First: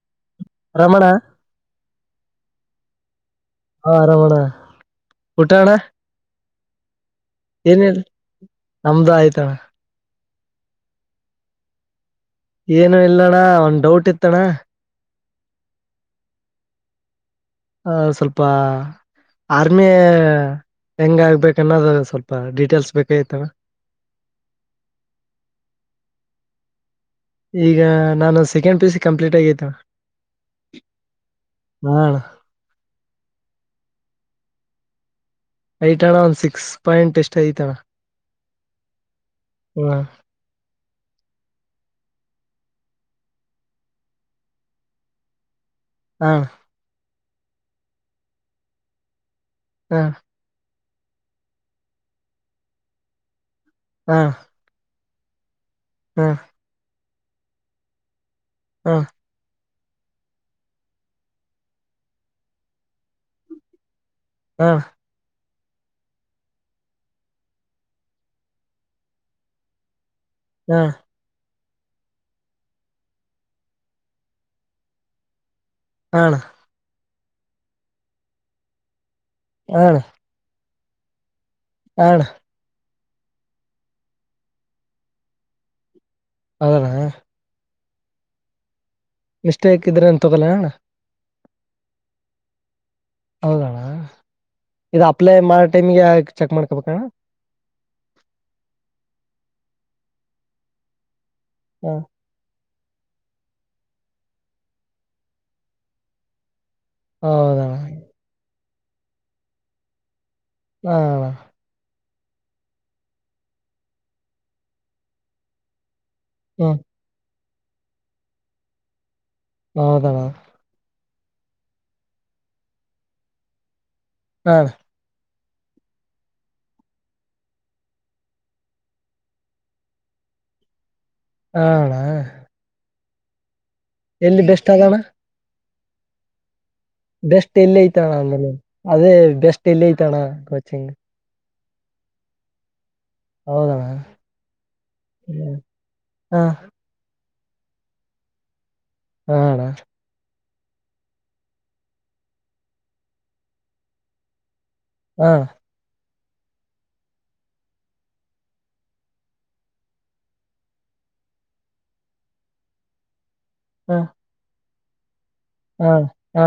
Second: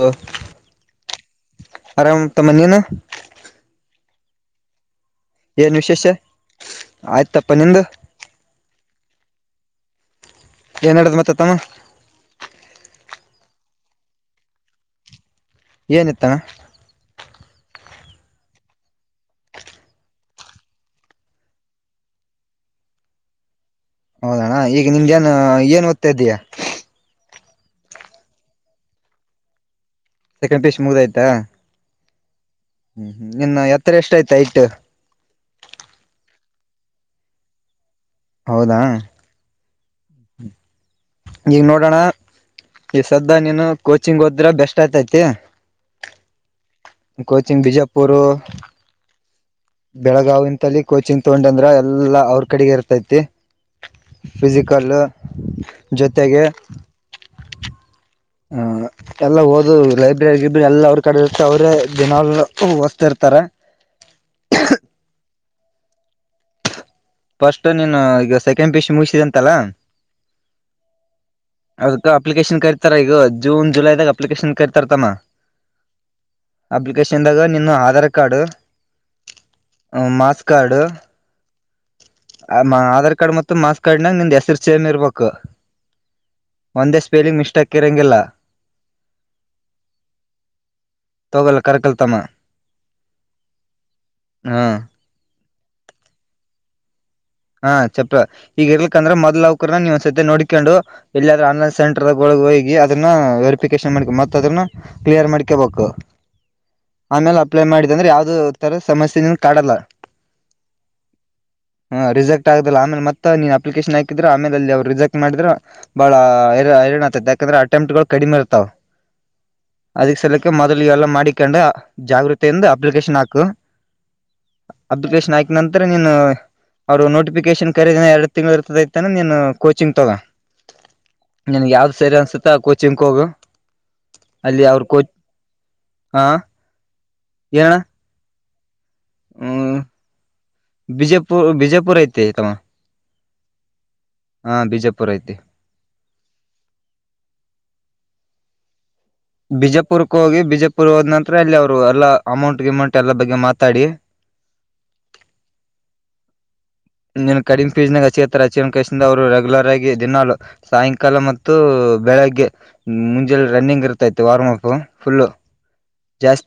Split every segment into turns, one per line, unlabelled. ಹ
ರಮಣ
ಅರಾಮ ತ ಮನೆ ನ
ಹ ಆರಾಮಣ
ಏನ್ ವಿಶೇಷ ಆಯ್ತಪ್ಪ ನಿ್ದ
ಏನಿಲ್ಲ ನಮ್ದು ಆಯ್ತ
ಏನುಡ್ದ ಮ ತಮ್ಮ
ಏನು ಇಲ್ಲಣ್ಣ ಒಂದ್ ಡೌಟ್ ಇತ್ತಣ
ಏನಿತ್ತನ
ಆ ಸ್ವಲ್ಪ ಆರ್ಮಿ ಹೆಂಗ ಆಗ್ಬೇಕನ್ನೋದು ಸ್ವಲ್ಪ ಡೀಟೇಲ್ಸ್ ಬೇಕಾಯತವೆ
ಹೌದಣ ಈಗ ನಿಮಗೆೇಏನ್ ಏನ್ ಓದತ್ತತಾ ಇದೀಯಾ
ಈಗ ನಾನು ಸೆಕೆಂಡ್ ಪಿ ಸಿ ಕಂಪ್ಲೀಟ್ ಆಗತೆ
ಸೆಕೆಂಡ್ ಪೀಸ್್ ಮುಗ್ದಯ್ತಾ
ಆನ್
ಹ್ಮ್ ನಿನ್ನ ಎತ್ತರ ಎಷ್ಟ ಆಯ್ತ ಐಟ್
ಐಟ್ ಅಣ್ಣ ಒಂದ್ ಸಿಕ್ಸ್ ಪಾಯಿಂಟ್ ಎಷ್ಟು ಐತ ಅಣ್ಣ
ಹೌದಾ
ವ್.
[unintelligible] ಈಗ ನೋಡೋಣ ಈ ಸದ್ಯ ನೀನು ಕೋಚಿಂಗ್ ಹೋದ್ರೆ ಬೆಸ್ಟ್ ಆಯ್ತೈತಿ.
ಹ.
ಕೋಚಿಂಗ್ ಬಿಜಾಪುರ್.
ಹಾ
ಬೆಳಗಾವ್ ನಿಂತಲ್ಲಿ. ಕೋಚಿಂಗ್ ತಗೊಂಡ ಅಂದ್ರ ಎಲ್ಲಾ ಅವ್ರ ಕಡೆಗೆ ಇರ್ತೈತಿ.
ಹಾ
ಫಿಜಿಕಲ್. [unintelligible]
ಹಾ
ಜೊತೆಗೆ. ಹಾ ಎಲ್ಲ ಓ. ದು ಲೈಬ್ರರಿ ಗೀಬ್ರರಿ ಎಲ್ಲ ಅವ್ರ ಕಡೆ ಇತ್ತ ಅವ್ರೇ ದಿನಾಲುಓ ತ ಇರ್ತಾರೆ.
ಹಾ.
ಫಸ್ಟ್ ನೀನು ಈಗ ಸೆಕೆಂಡ್ ಪಿಶ ಮುಗಿಸಿದೆ ಅಂತಲ್ಲಾ.
ಹಾ.
ಅದಕ್ಕ ಅಪ್ಲಿಕೇಶನ್ ಕರಿತಾರ ಈಗ ಜೂನ್ ಜುಲೈದಾಗ ಅಪ್ಲಿಕೇಶನ್ ಕರಿತಾರತಮ್ಮ.
ಅ ಹಣ.
ಲಕೇಶನ್ದಾಗ ನಿನ್ನ ಆಧಾರ್ ಕಾರ್ಡ್
ಅಣ್ಣ
ಹ ಮಾಸ್ ಕಾರ್ಡ್.
ಅಣ್ಣ
ಆ ಅಮ್ಮ ಆಧಾರ್. ಪಾನ್ ಕಾರ್ಡ್ ಮತ್ತ ಮಾಸ್ ಕಾರ್ಡ್ ನಿನ್ನ ಹೆಸರು ಚೇಂಜ್ ಇರಬೇಕು.
ಹೌದಣ್ಣ
ಒಂದೇ ಸ್ಪೆಲಿಂಗ್ ಮಿಸ್ಟೇಕ್. ಕೆರೆಂಗೀಲ್ಲ.
ಮಿಸ್ಟೇಕ್ ಇದ್ರೆ ಅಂತ ತಗಲ್ಲ ಅ ಣ್ಣ.
ತೋಗಲ್ಲ ಕರಿ ಕಲ್ ತಮ್ಮ.
ಹೌದಣ ಇದು ಅಪ್ಲೈ ಮಾಡ. ಟೈಮ್ಗೆ ಆಯಿಲ್ ಚೆಕ್ ಮಾಡ್ಕೋಬೇಕಣ್ಣ.
ಹಾ ಚಪ್ಪ ಈಗ ಇರ್ಲಕಂದ್ರ ಮೊದ್ ಅವಕ್ರ ನೀವ ಒಂದ್ ಸತಿ ನೋಡಿಕೊಂಡು. ಎಲ್ಲಿಾದ್ರ ಆನ್ೈನ್
ಹಾ
ಸೆಂಟರ್ ಒಳ ಹೋಗಿ. ದ ವೆರಿಫಿಕೇಶನ್ ಮಾಡ್ ಮತ್ತುಅದನ್ನ ಕ್ಲಿಯರ್ ಮಾಡ್ಕೋಬೇಕು. ಆಮೇಲೆ ಅಪ್ಲೈ
ಹೌದಣ್ಣ
ಮಾಡಿದೆ ಅಂದ್ರೆ ಯಾವ್ದ. ಇ ತರ ಸಮಸ್ಯೆ ನೀನು ಕಾಡಲ್ಲ.
ಹಾ.
ಹ ರರಿಿಸೆಕ್ಟ್ ಆಗಿಲ್ಲ ಆಮೇಲೆತ್ತ ನೀನ್ ಅಪ್ಲಿಕೇಶನ್ ಹಾಕಿದ್ರೆ ಆಮೇಲೆ ಅಲ್ಲಿ ಅವರು ರಿಸೆಕ್ಟ್ ಮಾಡಿದ್ರರು. ಬಾಳ
ಹ್ಮ್
ತ ಯಾಕಂದ್ರೆ ಅಟೆಂಪ್್ ಗಳು ಕಡಿಮೆ ಇರ್ತಾವ. ಅದಿ
ಹೌದಣ್ಣ
ಸಲಕ್ಕೆ ಮೊದಲು ಇವೆಲ್ಲ ಮಾಡಿ. ಕಂಡ್ರ ಜಾಗೃತಿಂದ ಅಪ್ಲಿಕೇಶನ್ ಹಾಕು
ಹಾ ಅಣ್ಣ.
ಅಬ್ದುಲ್ಕೇಶ್ ನಾಯ್ಕ ನಂತರ ಎನು ಅವರು ನೋಟಿಫಿಕೇಶನ್ ಕರೀದಿನ ಎರಡು ತಿಂಗಳು ಇರ್ತದೈಐತಾನ ನೀನು ಕೋಚಿಂಗ್ ತಗೋ
ಹಾ
ನನ್ಗ್
ಅಣ್ಣ
ಯಾವ್ದ್ ಸರಿ ಅನ್ಸುತ್ತಾ ಕೋಚಿಂಗ ಕ್ಕೋಗ
ಎಲ್ಲಿ ಬೆಸ್ಟ್ ಆಗೋಣ
ಹಾ
ಬೆಸ್ಟ್ ಎಲ್ಲಿ ಐತಾನ ಆಮೇಲೆ ಅದೇ ಬೆಸ್ಟ್
ಹ್ಮ್
ಇಲ್ಲಿ ಐತಣ್ಣ ಕೋಚಿಂಗ್
ವಿಜಯಪುರ ಐತೆ ತಮ್ಮ
ಹೌದಣ್ಣ
ಹಾ ಬಿಜೆಪುರ ಐತಿ
ಹಾ ಹಾ ಅಣ್ಣ
ಬಿಜಾಪುರ್ಕ್ಕೆ ಹೋಗಿಬಿ ವಿಜಯಪುರ ಹೋದ್ ನಂತರ ಅಲ್ಲಿ ಅವ್ರು ಎಲ್ಲಾ ಅಮೌಂಟ್ ವಿಮೌಂಟ್ ಎಲ್ಲ ಬಗ್ಗೆ ಮಾತಾಡಿ
ಹಾ
ಇ ಕಡಿಮೆ ಪೀಜಿನ ಚೇತರ ಅಚೀಕ ಅವರು ರೆಗ್ಯುಲರ್ ಆಗಿ ದಿನಾಲುು ಸಾಯಂಕಾಲ ಮತ್ತು ಬೆಳಗ್ಗೆಂ ರನ್ನಿಂಗ್
ಹಾ
ಇರ್ತಾ ಇತ್ತು ವಾರ್ ಅಪ್ ಫಲ್ಲ
ಹಾ ಹಾ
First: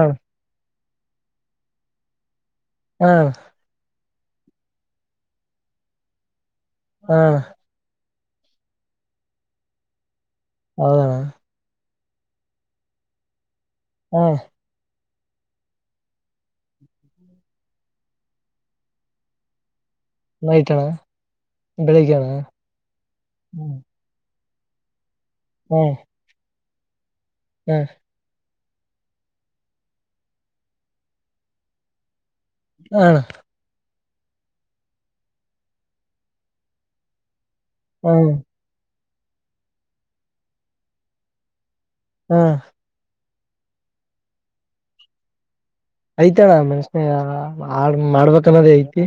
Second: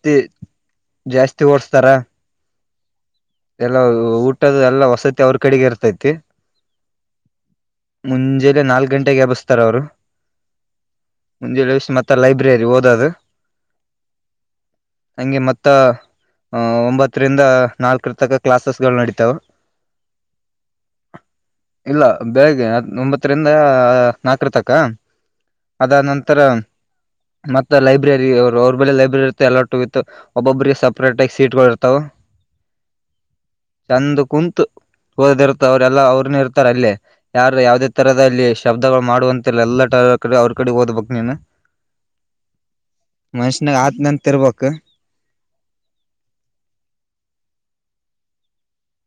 ಜಾಸ್ತಿ ಓಡ್ಸ್ತಾರ
ಹಾ
ಎಲ್ಲ ಊ ಟ್ಟದ ಎಲ್ಲ ವಸತಿ ಅವ್ರ ಕಡೆಗೆ ಇರ್ತೈತಿ
ಹಾ
ಮುಂಜಲೆ ನಾಲ್ಕ ಗಂಟೆಗೆ ಎಬುಸ್ತಾರ ಅವ್ರು
ಹೌದಣ್ಣ
ಮುಂಜೆಲ್ ಎಬಿಸ್ ಮತ್ತೆ ಮತ್ತ ಲೈಬ್ರರಿ ಓದದು
ಹಾ
ಹಂಗೆ ಮತ್ತ ಒಂಬತ್ತರಿಂದ ನಾಲ್ಕರ ಪುಸ್ತಕ ಕ್ಲಾಸಸ್ ಗಳು ನಡೀತಾವ
ನೈಟ್ ಅಣ್ಣ
ಇಲ್ಲ
ಬೆಳಿಗ್ಗೆ ಅಣ್ಣ
ಬೇಳಿಗ್ಗೆ ಒಂಬತ್ತರಿಂದ
ಹ್ಮ್
ನಾಲ್ಕರ ತಕ್ಕ ಹ ಅದ
ಹ್ಮ್
ನಂತರ ಮತ್ತ
ಹ್ಮ್
ಲೈಬ್ರರಿಗೆ ಅವ್ರ ಬೆೇಲೆ ಲೈಬ್ರರಿ ಇರ್ ಎಲ್ಲು ಇತ್ತು ಒಬೊಬರಿಗೆಿಗೆ ಸಪ್ರೇಟ್ ಆಗಿ ಸೀಟ್ಗಳು ಇರ್ತವು
ಹ
ಚೆಂದ್ ಕುಂತ ಓದದಿರ್ತ ಅವ್ರ ಎಲ್ಲಾ ಅವರ್ನೆ ಇರ್ತಾರೆ ಅಲ್ಲೇ. ಯಾರು ಯಾವವುದೇ ತರ
ಹ್ಮ್
ಅಲ್ಲಿ ಶಬ್ದಗಳು. ಮಾಡುವಂತಿಲ್ಲ ಎಲ್ಲ ಟ ಕಡೆ ಅವ್ರ ಕಡೆ ಓದಬೇಕ ನೀನು.
ಹ್ಮ.
ಮನುಷ್ಯನಾಗ ಆದತ್ನೆಂತ ಇರ್ಬೇಕ.
ಐತಿ ಅಣ್ಣ ಮನಸನ್ಯಾಗ್ ಆ ಮಾಡ್ಬೇಕನ್ನೋದೇ ಐತಿ.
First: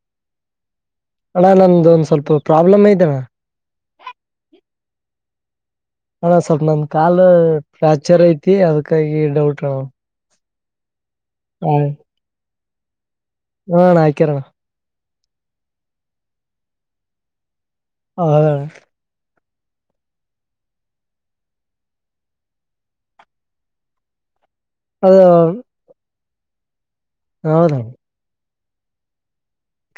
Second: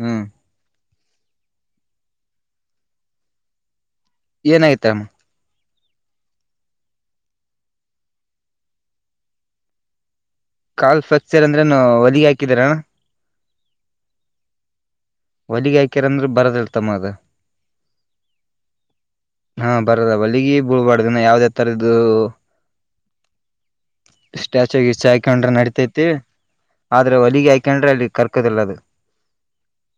ಹ್ಮ್.
ಅಣ್ಣ ನಂದ ಒಂದ್ ಸ್ವಲ್ಪ ಪ್ರಾಬ್ಲಮ ಐತಿ ಅಣ್ಣ.
ಏನಯತಮ್ಮ.
ಅಣ್ಣ ಸ್ವಲ್ಪ ನಂದ್ ಕಾಲ ಫ್ರಾಕ್ಚರ್ ಐತಿ ಅದಕ್ಕಾಗಿ ಡೌಟ್ ಅಣ್ಣ.
ಕಾಲ್ ಸ ಪ್ರಕ್ಚರ್ ಅಂದ್ರೆ ಏನು ಹೊಲಿಗೆ ಕಿದರ.
ಹ್ಮ್ ಅಣ್ಣ ಹಾಯಕರ ಅಣ್ಣ.
ಹೊಲಗಿ ಹಾಕ್ಯಾರಂದ್ರ ಬರದಿಲ್ಲ ತಮ್ಮ ಅದ.
ಹಾ.
ಹಾ ಬರದ ಹೋಲಿಗಿ ಬೀಳ್ಬಾರದಿನ್ನ ಯಾವ್ದೇಥರದು. ಸ್ಟ್ಯಾಚುಗೆ
ಅದು
ಹಾಕೊಂಡ್ರೆ ನಡತೈತಿ. ಆದ್ರೆ ಹೊಲಿಗೆ
ಹೌದಣ
ಹಯಕೊಂಡ್ರೆ ಅಲ್ಲಿ ಕರ್ಕದಿಲ್ಲ ಅದ.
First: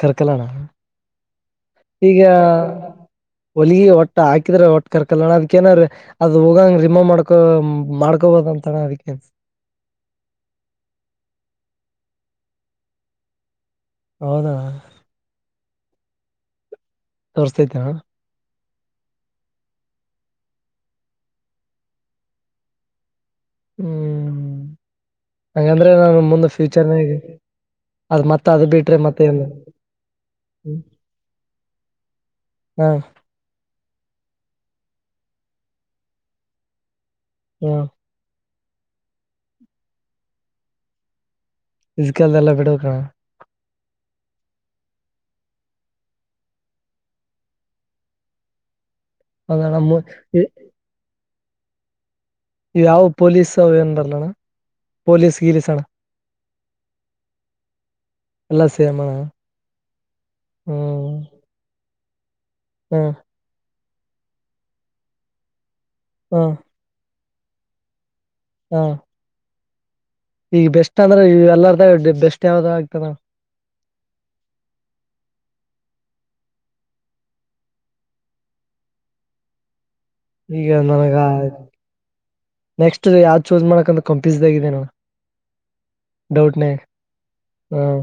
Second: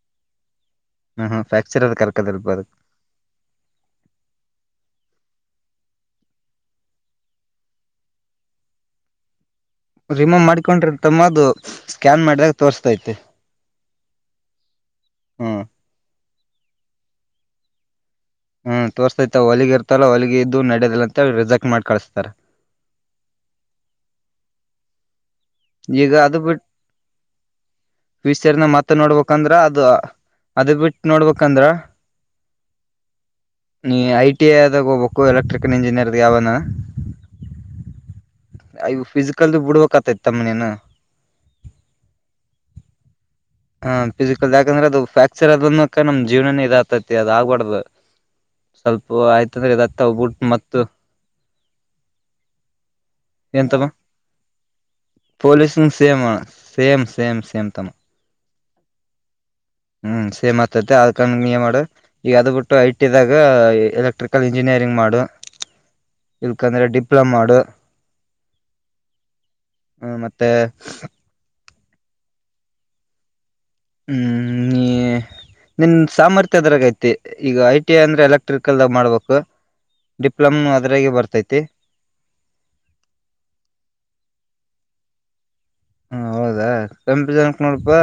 ಕರ್ಕಲೋಣ
ಹ್ಮ್ ಹ್ಮ್ ಫ್ರಾಕ್ಚರ್ ಅದು
ಈಗ
ಕರ್ಕದಿಲ್ಪ ಅದು
ಹೊಲಗಿ ವೊಟ್ಟೆ ಹಾಕಿದ್ರೆ ವೊಟ್ಟ ಕರ್ಕಲೋಣ ಅದ್ಕೇನರೇ ಅದ ಹೋಗಂಗ ರಿಮೋವ್ ಮಾಡ್ಕೊ ಮಾಡ್ಕೊಬೋದ ಅಂತಣ ಅದಕ್ಕೆ.
ರಿಮೂವ್ ಮಾಡ್ಕೊಂಡ್ರೆ ತಮ್ಮ ಅದು ಸ್ಕ್ಯಾನ್ ಮಾಡಿದಾಗ ತೋರ್ಸತೈತೆ.
ಹೌದಾ. ತೋರ್ಸತೈತಿ ಅಣ್ಣ.
ಹ್ಮ್ ತೋರ್ಸ್ತೈತೆ ಹೊಲಿಗಿ ಇರ್ತವಲ್ಲಾ ಹೋಲಿಗಿ ಇದ್ದು ನಡದಿಲ್ಲ ಅಂತ ಹೇಳಿ ರಿಸೆಕ್ಟ್ ಮಾಡಿ ಕಳಸ್ತಾರ.
ಹ್ಮ್. ಹಂಗಂದ್ರೆ
ಈಗ
ನಾನು
ಅದು
ಮುಂದ
ಬಿಟ್ಟ
ಫ್ಯೂಚರ್ನಾಗ ಅದ್ ಅದ
ವಿಸರ್ನ ಮತ್ತ
ಬಿಟ್ರೆ ಮತ್ತೆ ಎಲ್ಲ
ನೋಡ್ಬೇಕಂದ್ರ ಅದು ಅದ ಬಿಟ್ಟ ನೋಡ್ಬೇಕಂದ್ರ.
ಹ
ನೀ ಐ ಟಿ ಐ ದಾಗ ಹೋಗ್ಬೇಕು ಎಲೆಕ್ಟ್ರಿಕಲ್ ಇಂಜಿನಿಯರ್ದ ಯಾವನ.
ಹ್ಮ.
ಅ ಯುವ ಫಿಸಿಕಲ್ದು ಬಿಡಬೇಕಾಗತೈತಿ ತಮ್ಮ ನಿನ.
ಫಿಸಿಕಲ್ ಯಲ್ಲಾ ಬಿಡಬೇಕ ಅಣ್ಣ.
ಹ ಫಿಸಿಕಲ್ ಯಾಕಂದ್ರೆ ಅದು ಫ್ರಾಕ್ಚರ್ ಅದಕನ್ ನಮ್ ಜೀವನನೇ ಇದ ಆಕ್ತೀತಿ ಅದ ಆಗ್ಬಾರ್ದ. ಸ್ವಲ್ಪ ಆಯ್ತದೆ ಒ
ಅದಣ
ಇದ ಆಗ್ತೇದೆ ಗುಡ್ ಮತ್ತ್.
ಇವು ಯಾವ ಪೊಲೀಸ್
ಏನ್ ತಮ್ಮ
ಅವೆನ್ ಬರ್ಲಣ್ಣ ಪೊಲೀಸ್ ಗೀಲಿಸ ಅಣ್ಣ.
ಪೊಲೀಸಂಗ್ ಸೇಮ್ ಸೇಮ್ ಸೇಮ್ ಸೇಮ್ ತಮ್ಮಾ.
ಎಲ್ಲಾ ಸೇಮ್ ಅಣ್ಣ
ಹ್ಮ್ ಸೇಮ ಆಕೆತೈತಿ
ಹ್ಮ್
ಅದಕ್ ನೀ ಏನ್ ಮಾಡ. ಈಗ ಅದು ಬಿಟ್ಟು ಐ
ಹ್ಮ
ಟೀ ದಾಗ ಎಲೆಕ್ಟ್ರಿಕಲ್ ಇಂಜಿನಿಯರಿಂಗ್ ಮಾಡ.
ಹ್ಮ
ಇಲ್ಕಂದ್ರೆ ಡಿಪ್ ಪ್ಪಳ ಮಾಡು
ಹಾ
ಮತ್ತೆ
ಈಗ ಬೆಸ್ಟ್ ಅಂದ್ರೆ ಎಲ್ಲ ಬೆಸ್ಟ್ ಯಾವ್ದಾವ ಆಗ್ತಾನ
ಹ್ಮ್ ನಿನ್ ಸಾಮರ್ಥ್ಯದರಾಗೈತಿ ಈಗ ಐ ಟಿ ಐ ಅಂದ್ರೆ ಎಲೆಕ್ಟ್ರಿಕಲ್ಾಗ ಮಾಡ್ಬೇಕು ಡಿಪ್ಲೊಮ್
ಈಗ
ಅದ್ರಾಗೆ
ನನಗ
ಬರ್ತೈತಿ
ನೆಕ್ಸ್ಟ್ ಯಾವ್ ಚೂಸ್ ಮಾಡಕಂದ್ರ ಕಂಪಿಸಾಗಿದೆ ನ
ಹ ಹೌದಾ ಕಂಪಿ ಜನಕ್ ನೋಡಪಾ
ಹ್ಮ್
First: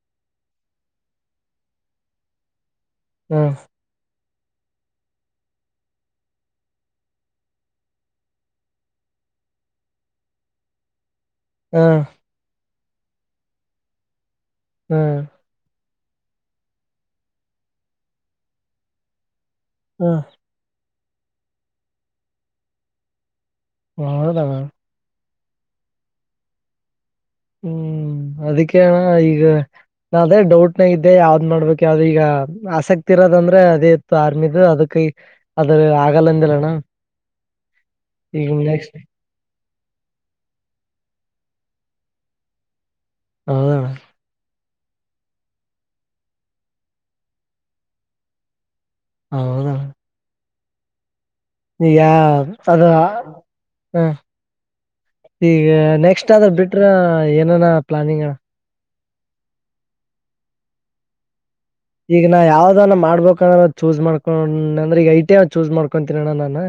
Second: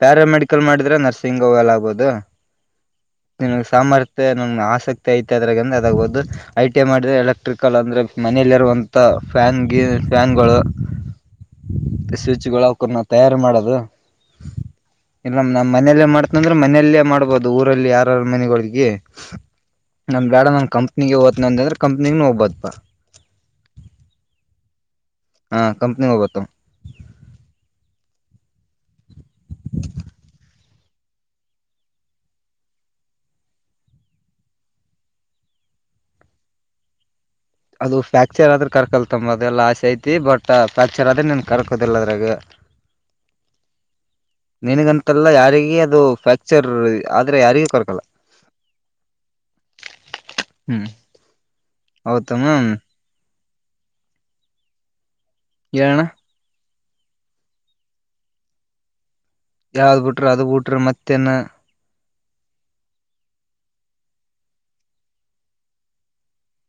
ಪ್ಯಾರ ಮೆಡಿಕಲ್ ಮಾಡಿದ್ರೆ ನರ್ಸಿಂಗ್ ಹೋಗಲ್ಲ ಆಗ್ಬೋದು
ಹ್ಮ್
ನಿಮಗ್ ಸಂಬಾರ್ ಮ ನಮ್ ಆಸಕ್ತಿ ಐತೆ ಅದ್ರಂದ್ರೆ ಅದಾಗಬಹದು ಐ ಟಿಐ ಮಾಡಿದ್ರೆ ಎಲೆಕ್ಟ್ರಿಕಲ್ ಅಂದ್ರೆ ಮನೇೆಯಲ್ಲಿರುವಂತ ಫ್ಯಾನ್ ಗಿ ಫ್ಯಾನ್ಗಳು
ಹ್ಮ್
ಸ್ವಿಚ್ಗಳು ರ್ ನ ತಯಾರಿ ಮಾಡೋದು
ಹ್ಮ್
ಎಲ್ಲ ನಮ್ಮ ಮನೆಯಲ್ಲೇ ಮಾಡ್ತ ಅಂದ್ರೆ ಮನೆಯಲ್ಲೇ ಮಾಡ್ಬೋದು ಊರಲ್ಲಿ ಯಾರಾರ ಮನೆಗಳಿಗೆ
ಹ್ಮ್
ನಮ್ ಗ್ಯಾಡ ನ ಕಂ ಕಂಪ್ನಿಗೆ ಓತ್ತನ ಅಂತಂದ್ರೆ ಕಂಪ್ನಿ ಹೋಗ್ಬತ್ಪ್ಪಾ
ಹೌದಾ
ಹಾ ಕಂಪ್ನಿಿಗೆ ಹೋಗುತ್ತು
ಹ್ಮ್ ಅದಕ್ಕೆಣ ಹ ಈಗ ನಾ ಅದೇ ಡೌಟ್ ನ ಇದ್ದೆ ಯಾವ್ದ್ ಮಾಡ್ಬೇಕ ಯಾವ್ದ ಈಗ ಆಸಕ್ತಿ ಇರೋದಂದ್ರೆ ಅದೇ ಇತ್ತು ಆರ್ಮಿದು ಅದಕೈ ಅದ್ರ ಆಗಲ್ಲಂದಿಲ್ಲಣ
ಅದು ಫ್ರ್ಯಾಕ್ಚರ್ ಆದ್ರೆ ಕರ್ಕಲ್ತಮ್ಮ ಅದೆಲ್ಲ ಚೈತಿ ಬಟ್ಟ ಪ್ಯಾಕ್ಚರ್ ಆದ್ರೆ ನನ್ ಕರ್ಕೋುದಿಲ್ಲ ಅದ್ರಾಗ
ಹೌದಣ
ನಿನಗಂತಲ್ಲ ಯಾರಿಗ ಅದು ಫ್ರ್ಯಾಕ್ಚರ್ ಆದ್ರೆ ಯಾರಿಗ ಕೊರಕಲ್ಲ
ಹೌದಾ
ಹ್ಮ್
ನೀ ಯ
ಹೌದಮ್ಮ
ಅದು ಹಾ ಈಗ
ಹೇಳಣ
ನೆಕ್ಸ್ಟ್ ಆದ ಬಿಟ್ಟ ಹತ್ರ ಏನನ ಪ್ಲಾನಿಂಗ್
ಯಾವ್ದ್ ಬಿಟ್ರ ಅದ ಬಿಟ್ರ ಮತ್ತೇನ್
ಈಗ ನಾ ಯಾವ್ದಾನ ಮಾಡ್ಬ್ರ ಚೂಸ್ ಮಾಡ್ಕೊಂಡ ಅಂದ್ರೆ ಈಗ ಐ ಟಿ ಚೂಸ್ ಮಾಡ್ಕೊಂತನಣ್ಣ ನಾನನ್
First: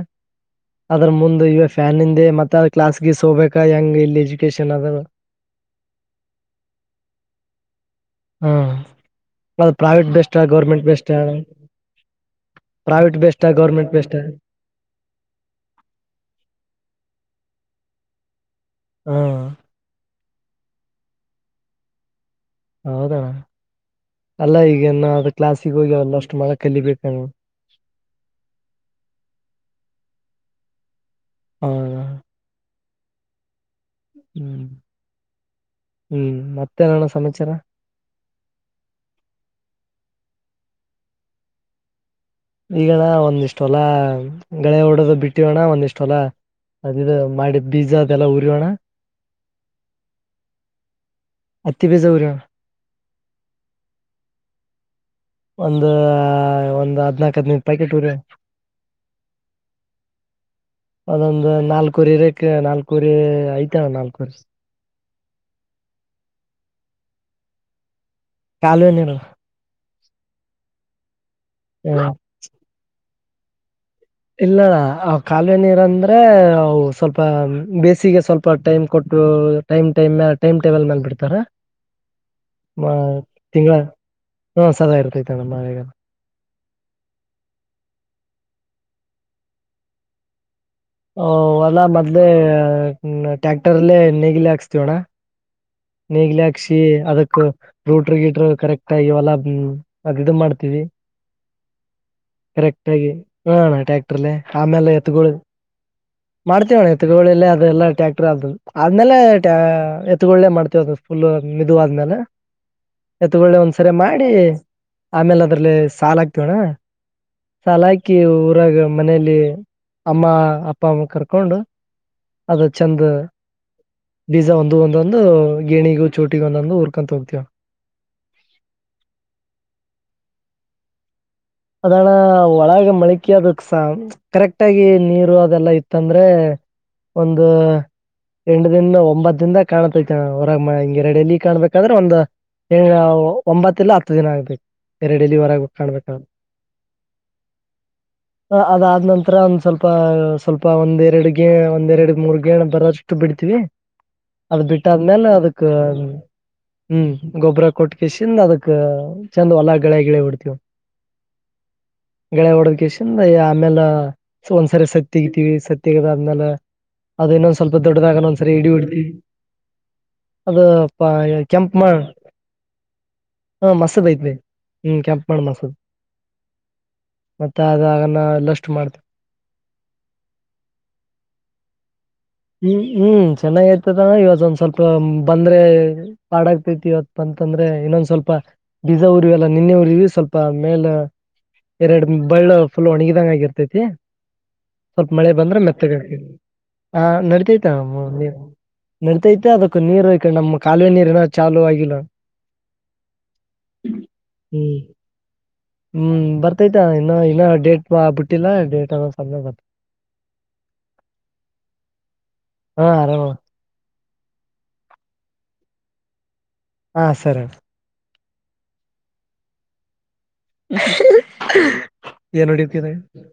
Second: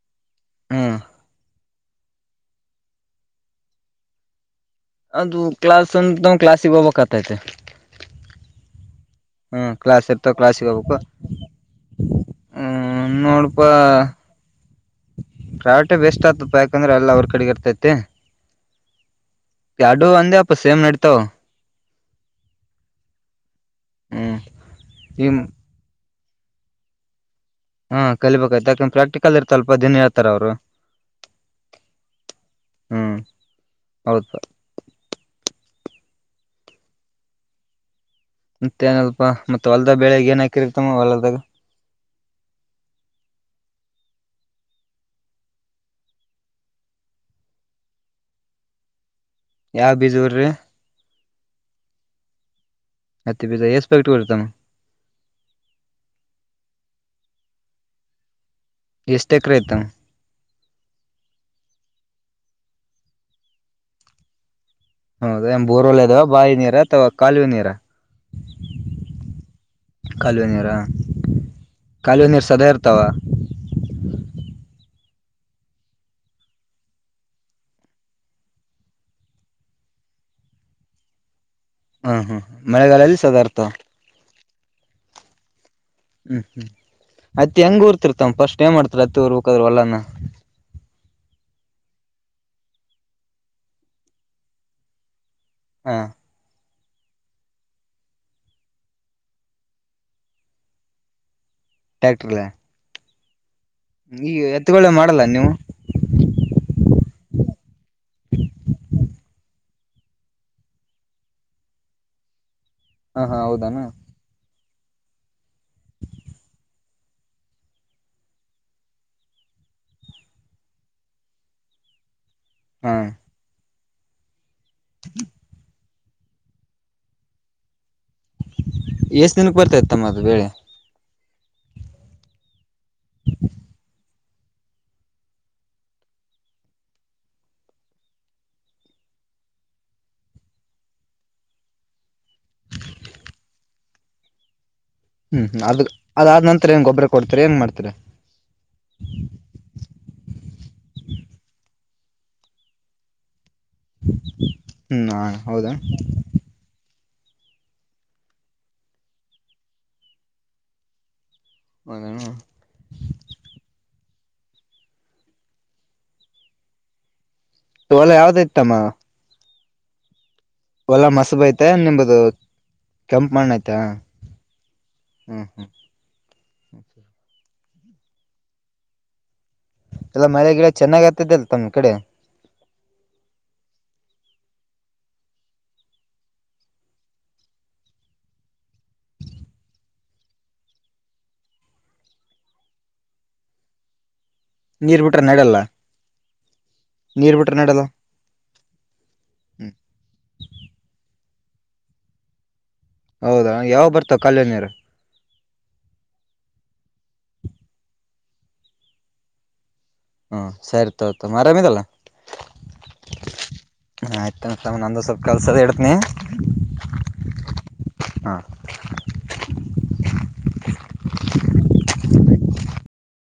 ಹ್ಮ್
ಅದ್ರ ಮುಂದೆವ ಫ್ಯಾನ್ ಇಂದೆ ಮತ್ತೆ ಕ್ಲಾಸ್ಗೆ ಸ ಹೋಗಬೇಕಾ ಹೆಂಗ ಇಜು
ಅದು ಕ್ಲಾಸ್ ಅ ಕ್ಲಾಾಸಿಗೆ ಹೋಗಬೇಕಕ್ ಆತೈತೆ
ಹಾ
ಹ್ಮ ಕ್ಲಾಸ್ ಇರ್ತಾವ ಕ್ಲಾಸ್ಿಗೆ ಹೋಗ್ಬೇಕು ಹ್ಮ
ಪ್ರೈವೇಟ್ ಬೆಸ್ಟ್
ನೋಡಪಾ
ಗೌರ್ಮೆಂಟ್ ಬೆಸ್ಟ್
ಕ್ರಾವಿಟಿ ಬೆಸ್ಟ್ ಆಗ್ತಪ ಯಾಕಂದ್ರೆ ಎಲ್ಲ ಅವ್ರ ಕಡೆ ಇರ್ತತಿ ತ್ತೆ
ಹ್ಮ್
ಪಡು ಆಂದೆ ಸೇಮ್ ನಡತಾವ್ ಹ್ಮ್
ಅಲ್ಲ ಈಗ ನ
ಈ
ಅದು ಕ್ಲಾಸಿಗೆ ಹೋಗಿ ಒಂದಷ್ಟು ಮಳ ಕಲಿಬೇಕ
ಹಾ ಕಲಿಬೇಕಾಯ್ತು ಯಾಕಂದ ಪ್ರಾಕ್ಟಿಕಲ್ ಇರ್ತಲ್ಪ ದಿನ ಹೇಳ್ತಾರ ಅವ್ರು
ಹ್ಮ
ಹ್ಮ್ ಹೌದಪ
ಹ್ಮ್ ಹ್ಮ್ ಮತ್ತೇನಣ ಸಮಾಚಾರ
ಮತ್ತೇಏನಲ್ಪಾ ಮತ್ತೆ ಹೊಲ್ದ ಬೆಳಗ್ ಏನ್ ಹಾಕಿರ್ತಮ್ಮ ಹೊಲದಾಗ
ಈಗಣ್ಣ ಒಂದಿಷ್ಟ ಬೆಳೆ ಹೊಡೋದು ಬಿಟ್ಟಿವಣ್ಣ ಒಂದಿಷ್ಟ ಒಲ ಅದದು ಮಾಡಿ ಬೀಜ ಅದೆಲ್ಲ ಉರಿಯಣ್ಣ
ಯಾವ ಬೀಜರ್ರೀ
ಹತ್ತಿ ಬೀಜ ಉರಿಯೋಣ
ಅತ್ತ ಬ ಎಕ್ಸ್ಪೆಕ್ಟ್ ಕೊತಮ್ಮ
ಒಂದ ಒಂದ್ ಹದ್ನಾಕ್ ಹದಿನೈದ್ ಪ್ಯಾಕೆಟ್ ಇವ್ರಿ
ಎಷ್ಟ ಎಕರೆ ಐತಮ್ಮ
ಒದೊಂದು ನಲ್ಕುರಿರಿ ನಾಲ್ಕೂವರೆ ಆಯ್ತ ನಾಲ್ಕೂವರೆ.
ಹೌದ ಬೋರವೆಲ್ ಇದಾವ ಬಾವಿ ನೀರ ಅಥವಾ ಕಾಲುವೆ ನೀರ.
ಕಲ್ವೆ ನೀರು.
ಕಾಲ್ವೆ ನೀರ. ಕಾಲುವೆ ನೀರ್ ಸದಾ ಇರ್ತಾವ.
ಇಲ್ಲಣ ಅವ ಕಾಲುವೆ ನೀರ ಅಂದ್ರೆ ಅವು ಸ್ವಲ್ಪ ಬೇಸಿಗೆ ಸ್ವಲ್ಪ ಟೈಮ್ ಕೊಟ್ಟು ಟೈಮ್ ಟೈಮ್ ಟೈಮ್ ಟೇಬಲ್ ಮೇಲ್ ಬಿಡ್ತಾರ.
ಹಾ ಹ್ಮ್ ಮಳೆಗಾಲದಲ್ಲಿ ಸದಾ ಇರ್ಥವ.
ಹಾ ಸದಾ ಇರ್ತೈತ ನಮ್ಮೇಗಲ್ಲ.
ಹ್ಮ್ ಹ್ಮ್ ಅತ್ತ ಹೆಂಗ ತೂರ್ತಿರ್ತವ ಫಸ್ಟ್ ಟೈಮ್ ಮಾಡ್ತರ್ ಅತ್ತಿ ಊರ್ ಹಕದ್ರು ಹೂಲನ.
ಹೊಲಾ ಮದ್ಲೇ ಟ್ಯಾಕ್ಟರ್ಲ್ಲೇ ನೇಗಿಲೆ ಹಾಕ್ಸ್ತವಣ್ಣ.
ಹಾ
ನೆಗ್ಲಿಹಾಕ್ಸಿ. ಅದಕ್ ಕೂಟ್ರ ಗೀಟ್ರು ಕರೆಕ್ಟ್ ಆಗಿ ಹೊಲ ಅ ಇದು ಮಾಡ್ತೀವಿ.
ಟ್ಯಾಕ್ಟರ್ಲೆ
ಕರೆಕ್ಟಾಗಿ. ಹ
ಈ
ಟ್ಯಾಕ್ಟ್ರಲ್ಲಿ
ಎತ್ತುಗಳೇ
ಆಮೇಲೆ
ಮಾಡಲ್ಲ
ಎತ್ಗಳು.
ನೀವು
ಮಾಡ್ತೇವಣ್ಣ ಎತ್ಗೊಳೆ ಅದೆಲ್ಲ ಟ್ಯಾಕ್ಟರ್ ಆದ ಆದ್ಮೇಲೆ ಎತ್ಗೊಳೆ ಮಾಡ್ತೇವ ಫುಲ್ ಮಿದುವ ಆದ್ಮೇಲೆ.
ಹ ಹಾ
ಎತ್ಗೊಳ್ಳೆ
ಹೌದಾನ
ಒಂದ್ಸರಿ ಮಾಡಿ. ಆಮೇಲೆ ಅದ್ರಲ್ಲಿ ಸಾಲ ಹಾಕ್ತೇವಣ ಸಾಲ ಹಾಕಿ ಊರಾಗ ಮನಲಿ ಅಮ್ಮ ಅಪ್ಪ. ಅಪ್ಪಾಮ ಕರ್ಕೊಂಡು. ಅದ
ಹಾ
ಚೆಂದು. ಬೀಜ ಒಂದು ಒಂದೊಂದು ಗೇಣಿಗ. ಚೋಟಿಗ ನನ್ನು ಹುರ್ಕೊಂಡ್ ತಿಂತೀಯಾ.
ಎಷ್ಟ ದಿನಕ್ಕೆ ಬರ್ತ ಇತ್ತಮ್ಮದು ಬೇಳೆ.
ಅದಣ ಒಳಗೆ. ಮಳಿಕದಸ [unintelligible] ಕರೆಕ್ಟ್ ಆಗಿ ನೀರು ಅದೆಲ್ಲಾ ಇತ್ತಂದ್ರೆ ಒಂದು ಎಂಡ ದನ್ ಒಂಬತ್ತು ದಿಂದ ಕಾಣತೈತೆ ಹೊರಗ ಹಿಂಗಗೆರಡಲ್ಲಿ ಕಾಣ್ಬೇಕಂದ್ರೆ ಒಂದ ಒಂಬತ್ತ ಇಲ್ಲ ಹತ್ತು ದಿನ ಆಗ್ಬೇಕು.
ಹ್ಮ್ ಮಾಡ್ಬಿಡಿ ಅದಾದ್ಮೇಲೆ.
ಹ ಅದಾದ ನಂತರ ಒಂದ್ ಸ್ವಲ್ಪ ಸ್ವಲ್ಪ ಒಂದ್ೆರಡ್ಗೆ. ಒಂದ್ ಎರಡು ಮೂರುಗಣ ಬರೋಷ್ಟು ಬಿಡ್ತಿೀವಿ ಅದು
ಹ್ಮ್
ಬಿಟ್ಟಾದ್ಮೇಲೆ ಅದಕ್ಕ.
ಹೌದಾ
ಹ್ಮ್ ಗೊಬ್ಬರ ಕೊಟ್ಟಕಸಿಂದ ಅದಕ್ ಚಂದ ಹೊಲ ಗಿಳೆ ಹೊಡ್ತಿೇವ.
ಹೌದೇನು
[unintelligible] ಸೊ ಒಂದ್ಸರಿ ಸತ್ತಗತಿೀವಿ ಸತ್ತಗದಾದ್ಮೇಲೆ [unintelligible] ಅದ ಇನ್ನೊಂದ ಸ್ವಲ್ಪ
ಹೊಲ
ದೊಡದಾಗ ಒಂದ್ರಿ ಇಡಿ
ಯಾವ್ದೈತಮ್ಮ
ಹಡಡ್ತಿ. ಅದು
ಹೊಲ
ಪ
ಮಸಬ ಐತೆ
ಕೆಂಪ ಮಾಡ
ನಿಮ್ದು ಕೆಂಪ್ ಮಣ್ಣ
ಹ
ಐತಾ
ಮಸದ ಐತ್ವಿ ಹ್ಮ ಕೆಂಪು ಮಾಡ
ಹ್ಮ್ ಹ್ಮ್
ಮಸದ. ಮತ್ತೆ ಅದಗನ್ನ ಎಲ್ಲಷ್ಟು ಮಾಡತ
ಎಲ್ಲ ಮಳೆ ಗಿಡ ಚೆನ್ನಾಗ ಆತದ ಅಲ್ ತಮ್ಮ್ ಕಡೆ
ಹ್ಮ್ ಹ್ಮ್ ಚೆನ್ನಾಗ ಐತದ ಇವತ್ತು ಒಂದ್ ಸ್ವಲ್ಪ ಬಂದ್ರೆ ಪಾಡಗ್ತೈತಿ ಇವತ್ ಅಂತಂದ್ರೆ ಇನ್ನೊಂದ್ ಸ್ವಲ್ಪ ಬೀಜ ಉಊರಿವಿ ಎಲ್ಲ ನಿನ್ನೆ ಉಊರಿವಿ ಸ್ವಲ್ಪ ಮೇಲ್ ಎರಡು ಬಳ್ಳ ಫುಲ್ ಒಣಗಿದಂಗ ಆಗಿರ್ತೈತಿ
ನೀರ್
ಸ್ವಲ್ಪ
ಬಿಟ್ರೆ
ಮಳೆ
ನಡಲ್ಲ
ಬಂದ್ರೆ ಮೆತ್ತಗೆ ಹಾಕ ಹಾ
ನೀರ್ ಬಿಟ್ರೆ
ನಡತೈತೆ
ನಡಲ್ಲ
ನ ನೀ ನಡತೈತೆ
ಹ್ಮ್
ಅದಕ್ಕ ನೀರು ನಮ್ಮ್ ಕಾಲುವೆ ನೀರ್ ಏನ ಕಾಲುವ ಆಗಿಲ್ಲ
ಹೌದಾ ಯಾವ ಬರ್ತಾವ ಕಾಲ್ವೇ ನೀರು
ಹ್ಮ್. ಹ್ಮ್ ಬರ್ತೈತಾ ಇನ್ನ ಇನ್ನ ಡೇಟ್ ಬಿಟ್ಟಿಲ್ಲ ಡ ಡೇ ಹಾವರ್ಸಾಲ್ಲಿ
ಹ್ಮ ಸರಿತತ ಆರಾಮಿದಲ್ಲ
ಹಾ ಆರಾಮ
ಹ ಆಗ್ತಾ ಇರ್ತ ನಂದ ಸ್ಲ್ಪ ಕಲ್ಸದ ಹೇತನಿ
ಹಾ ಸರಿ
ಹಾ
ಏನ್ ನಡೀತಿದೆ